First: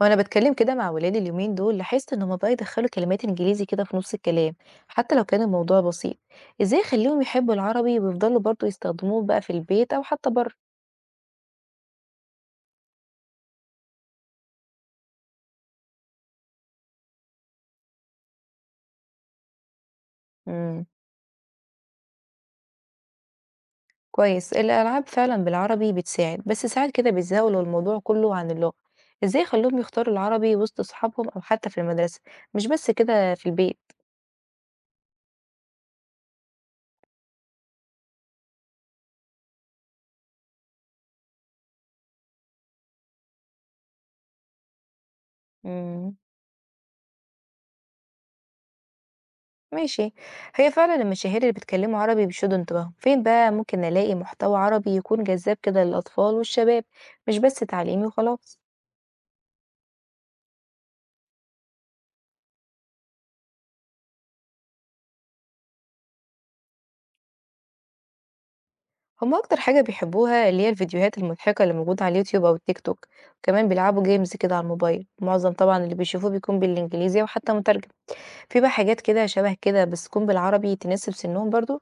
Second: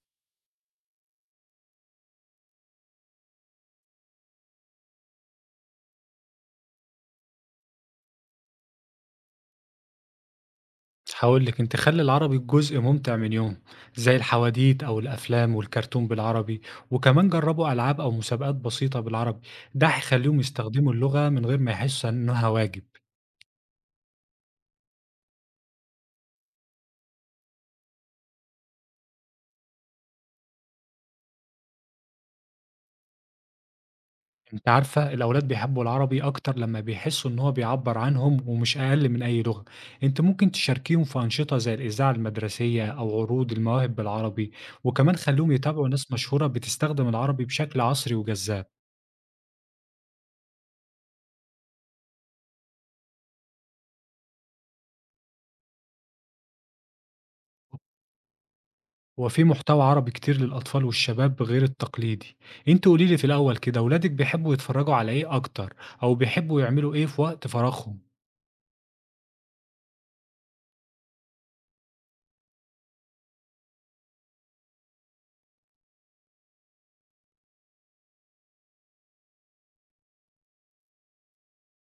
وانا بتكلم كده مع ولادي اليومين دول لاحظت انهم بقى يدخلوا كلمات انجليزي كده في نص الكلام، حتى لو كان الموضوع بسيط. ازاي اخليهم يحبوا العربي ويفضلوا برضو يستخدموه بقى في البيت او حتى بره؟ هاقول لِك، أنتِ خلّي العربي جزء ممتع من يومه، زي الحواديت أو الأفلام والكرتون بالعربي، وكمان جرّبوا ألعاب أو مسابقات بسيطة بالعربي، ده هيخلّيهم امم. يستخدموا اللغة من غير ما يحسّوا إنها واجب. كويس، الالعاب فعلا بالعربي بتساعد، بس ساعات كده بيتزاولوا لو الموضوع كله عن اللغة. ازاي اخليهم يختاروا العربي وسط اصحابهم او حتى في المدرسة، مش بس كده في البيت؟ أنتِ عارفة الأولاد بيحبّوا العربي أكتر لمّا بيحسّوا إن هو بيعبّر عنهم ومش أقل من أي لغة. أنتِ ممكن تشاركيهم في أنشطة زي الإذاعة المدرسية أو عروض المواهب بالعربي، وكمان خلّيهم يتابعوا ناس امم. مشهورة بتستخدم العربي بشكل عصري وجذاب. ماشي. هي فعلا المشاهير اللي بيتكلموا عربي بيشدوا انتباههم، فين بقى ممكن نلاقي محتوى عربي يكون جذاب كده للأطفال والشباب، مش بس تعليمي وخلاص؟ هو في محتوى عربي كتير للأطفال والشباب غير التقليدي، أنتِ قولي لي في الأول كده ولادِك بيحبوا يتفرّجوا على إيه أكتر، أو بيحبوا يعملوا إيه في وقت فراغهم؟ هما أكتر حاجة بيحبوها اللي هي الفيديوهات المضحكة اللي موجودة على اليوتيوب أو التيك توك، كمان بيلعبوا جيمز كده على الموبايل، معظم طبعا اللي بيشوفوه بيكون بالإنجليزي أو حتى مترجم. في بقى حاجات كده شبه كده بس تكون بالعربي تناسب سنهم برضو؟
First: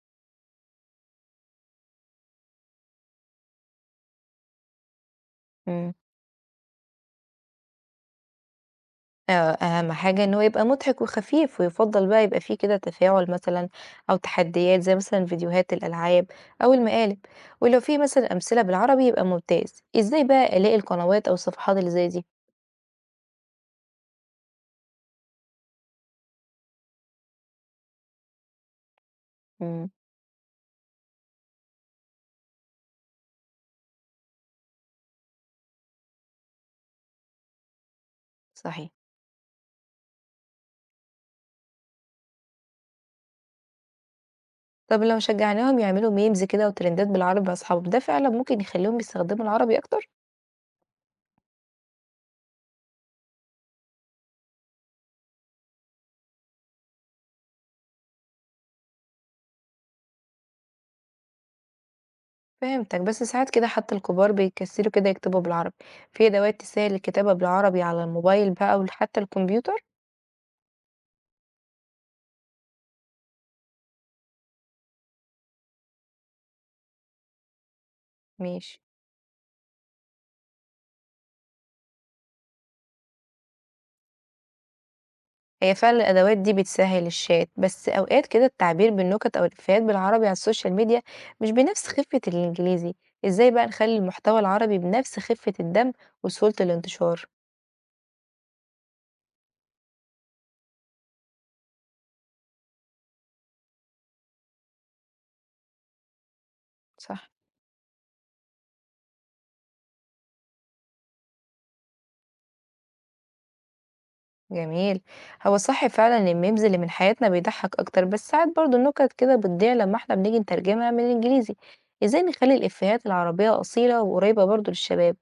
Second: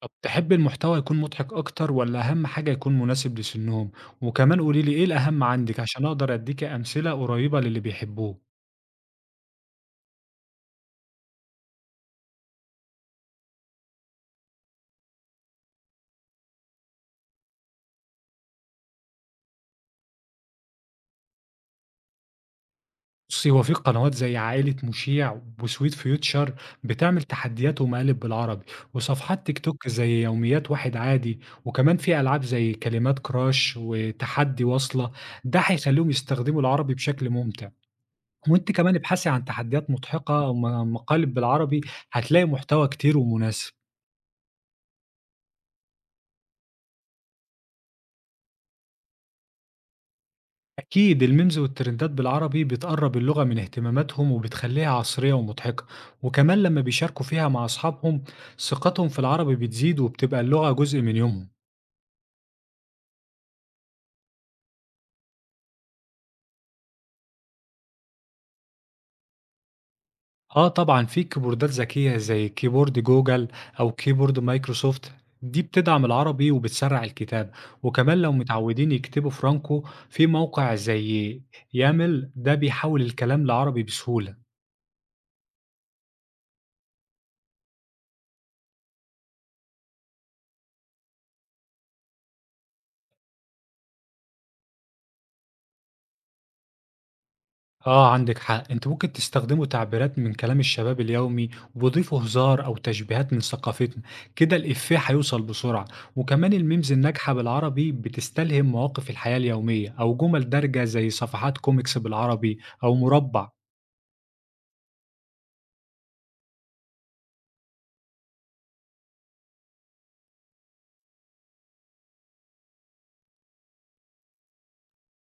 طب تحبّي المحتوى يكون مضحك أكتر والّا أهم حاجة يكون مناسب لسنّهم؟ وكمان قولي لي إيه الأهم عندِك عشان أقدر أدّيكِ أمثلة قريّبة للي بيحبوه؟ آه، أهم حاجة إن هو يبقى مضحك وخفيف، ويُفضّل بقى يبقى فيه كده تفاعل مثلًا أو تحديات زي مثلًا فيديوهات الألعاب أو المقالب، ولو في مثلًا أمثلة بالعربي يبقى ممتاز. إزاي بقى ألاقي القنوات أو الصفحات اللي زي دي؟ بُصّي، هو في قنوات زي عائلة مشيع وسويت فيوتشر بتعمل تحديات ومقالب بالعربي، وصفحات تيك إمم، توك زي يوميات واحد عادي، وكمان في ألعاب زي كلمات كراش وتحدي واصلة، ده هيخلّيهم يستخدموا العربي بشكل ممتع، وأنتِ صحيح. كمان ابحثي عن تحديات مضحكة أو مقالب بالعربي. هتلاقي محتوى كتير ومناسب. طَب لو شجعناهم يعملوا memes كده وترندات بالعربي مع أصحابهم، ده فعلًا ممكن يخلّيهم يستخدموا العربي أكتر؟ أكيد الميمز والترندات بالعربي بتقرب اللغة من اهتماماتهم وبتخليها عصرية ومضحكة، وكمان لما بيشاركوا فيها مع أصحابهم ثقتهم في العربي بتزيد وبتبقى اللغة جزء من يومهم. فهمتك، بس ساعات كده حتى الكبار بيكسلوا كده يكتبوا بالعربي، في أدوات تسهّل الكتابة بالعربي على الموبايل بقى وحتى الكمبيوتر؟ آه طبعا في كيبوردات ذكية زي كيبورد جوجل أو كيبورد مايكروسوفت، دي بتدعم العربي وبتسرع الكتابة. وكمان لو ماشي. متعودين يكتبوا فرانكو في موقع زي يامل، ده بيحول الكلام لعربي بسهولة. هي فعلًا الأدوات دي بتسهّل الشات، بس أوقات كده التعبير بالنكت أو الإفيهات بالعربي على السوشيال ميديا مش بنفس خفة الإنجليزي. إزاي بقى نخلّي المحتوى العربي بنفس خفة الدمج وسهولة الانتشار؟ آه عندِك حق، أنتم ممكن تستخدموا تعبيرات من كلام الشباب اليومي وضيفوا هزار أو تشبيهات من ثقافتنا، كده الإفيه هيوصل بسرعة، وكمان الميمز صح، الناجحة بالعربي بتستلهم مواقف الحياة اليومية أو جمل دارجة زي صفحات كوميكس بالعربي أو مربع. جميل. هو صح فعلًا الmemes اللي من حياتنا بيضحّك أكتر، بس ساعات برضه النكت كده بتضيع لمّا إحنا بنيجي نترجمها من الإنجليزي. إزاي نخلّي الإفيهات العربية أصيلة وقريبة برضه للشباب؟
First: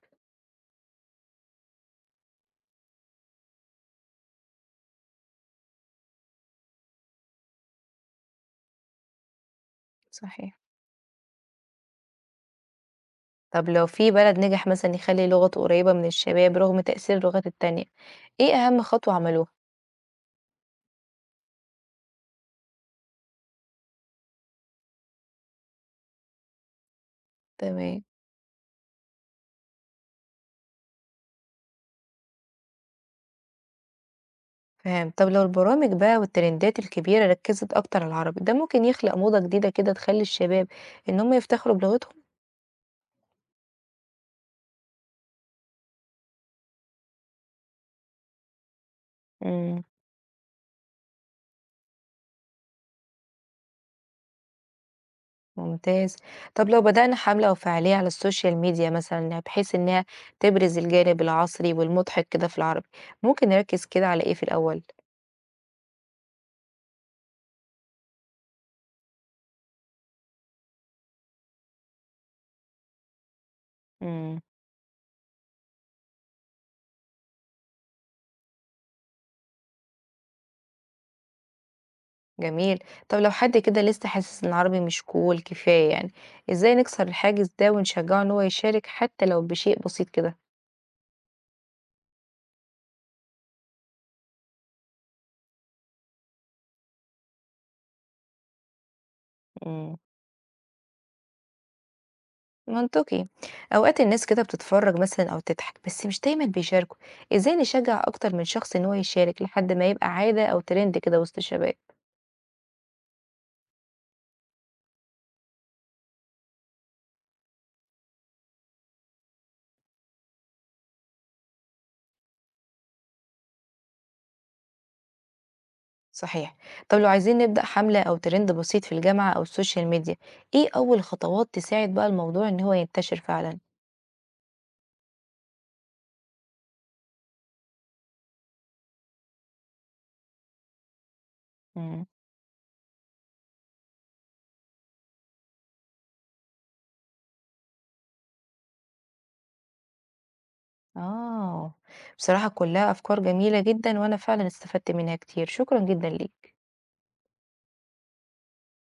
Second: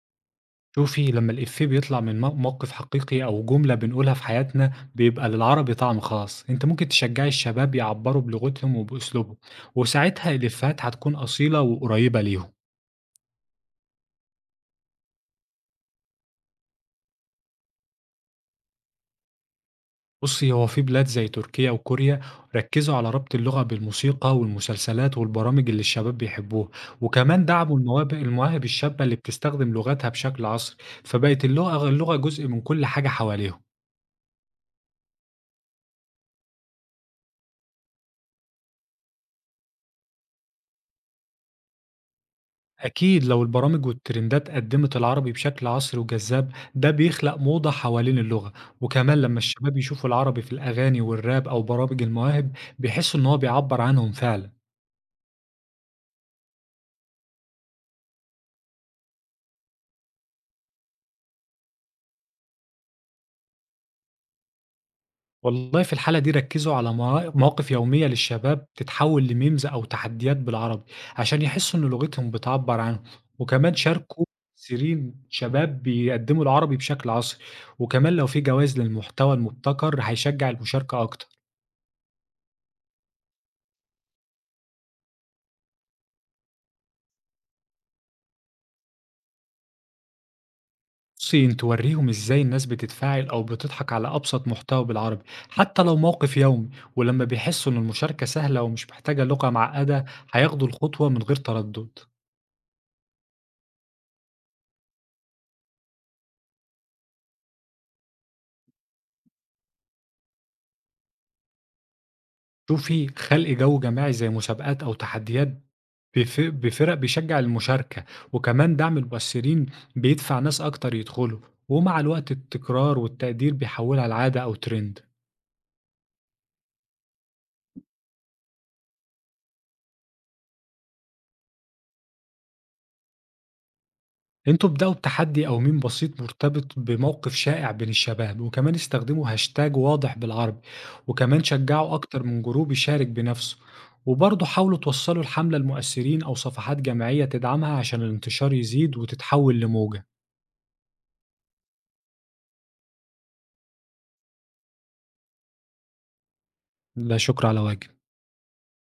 شوفي، لما الإفيه بيطلع من موقف حقيقي أو جملة بنقولها في حياتنا بيبقى للعربي طعم خاص، أنتِ ممكن تشجعي الشباب يعبّروا بلغتهم وبأسلوبهم، وساعتها صحيح. الإفيهات هتكون أصيلة وقريبة ليهم. طب لو في بلد نجح مثلًا يخلّي لغته قريبة من الشباب رغم تأثير اللغات التانية، إيه أهم خطوة عملوها؟ بُصّي، هو في بلاد زي تركيا وكوريا ركّزوا على ربط اللغة بالموسيقى والمسلسلات والبرامج اللي الشباب بيحبوها، وكمان دعموا تمام، المواهب الشابة اللي بتستخدم لغتها بشكل عصري، فبقت اللغة جزء من كل حاجة حواليهم. فهمت. طب لو البرامج بقى والترندات الكبيرة ركّزت أكتر على العربي، ده ممكن يخلق موضة جديدة كده تخلّي الشباب إن هم يفتخروا بلغتهم؟ أكيد لو البرامج والترندات قدّمت العربي بشكل عصري وجذاب، ده بيخلق موضة حوالين اللغة، وكمان لما الشباب إمم، يشوفوا العربي في الأغاني والراب أو برامج المواهب، بيحسوا إن هو بيعبّر عنهم فعلًا. ممتاز. طب لو بدأنا حملة أو فعالية على السوشيال ميديا مثلًا، يعني بحيث إنها تبرز الجانب العصري والمضحك كده في العربي، ممكن نركّز كده على إيه في الأول؟ والله في الحالة دي ركزوا على مواقف يومية للشباب تتحول لميمز أو تحديات بالعربي، عشان يحسوا إن لغتهم بتعبر عنهم، وكمان شاركوا إمم، ممثلين شباب بيقدموا العربي بشكل عصري، وكمان لو في جوائز للمحتوى المبتكر هيشجع المشاركة أكتر. جميل. طب لو حد كده لسه حاسس إن العربي مش cool كفاية يعني، إزاي نكسر الحاجز ده ونشجّعه إن هو يشارك حتى لو بشيء بسيط كده؟ بصي إن توريهم إزاي الناس بتتفاعل أو بتضحك على أبسط محتوى بالعربي، حتى لو موقف يومي، ولما بيحسوا إن المشاركة سهلة ومش محتاجة لغة إمم. معقدة هياخدوا الخطوة من غير تردد. منطقي. اوقات الناس كده بتتفرج مثلا او تضحك بس مش دايما بيشاركوا. ازاي نشجع اكتر من شخص ان هو يشارك لحد ما يبقى عادة او ترند كده وسط الشباب؟ شوفي، خلق جو جماعي زي مسابقات أو تحديات بفرق بيشجع المشاركة، وكمان دعم المؤثرين بيدفع ناس أكتر يدخلوا، ومع الوقت التكرار والتقدير بيحولها لعادة أو ترند. صحيح. طب لو عايزين نبدأ حملة او ترند بسيط في الجامعة او السوشيال ميديا، ايه اول خطوات تساعد بقى الموضوع ان هو ينتشر فعلا؟ انتوا ابدأوا بتحدي أو ميم بسيط مرتبط بموقف شائع بين الشباب، وكمان استخدموا هاشتاج واضح بالعربي، وكمان شجعوا امم. أكتر من جروب يشارك بنفسه، وبرضه حاولوا توصلوا الحملة لمؤثرين أو صفحات جماعية تدعمها عشان الانتشار يزيد وتتحول لموجة. اه، بصراحة كلها افكار جميلة جدا وانا فعلا استفدت منها كتير. شكرا جدا ليك. لا شكر على واجب.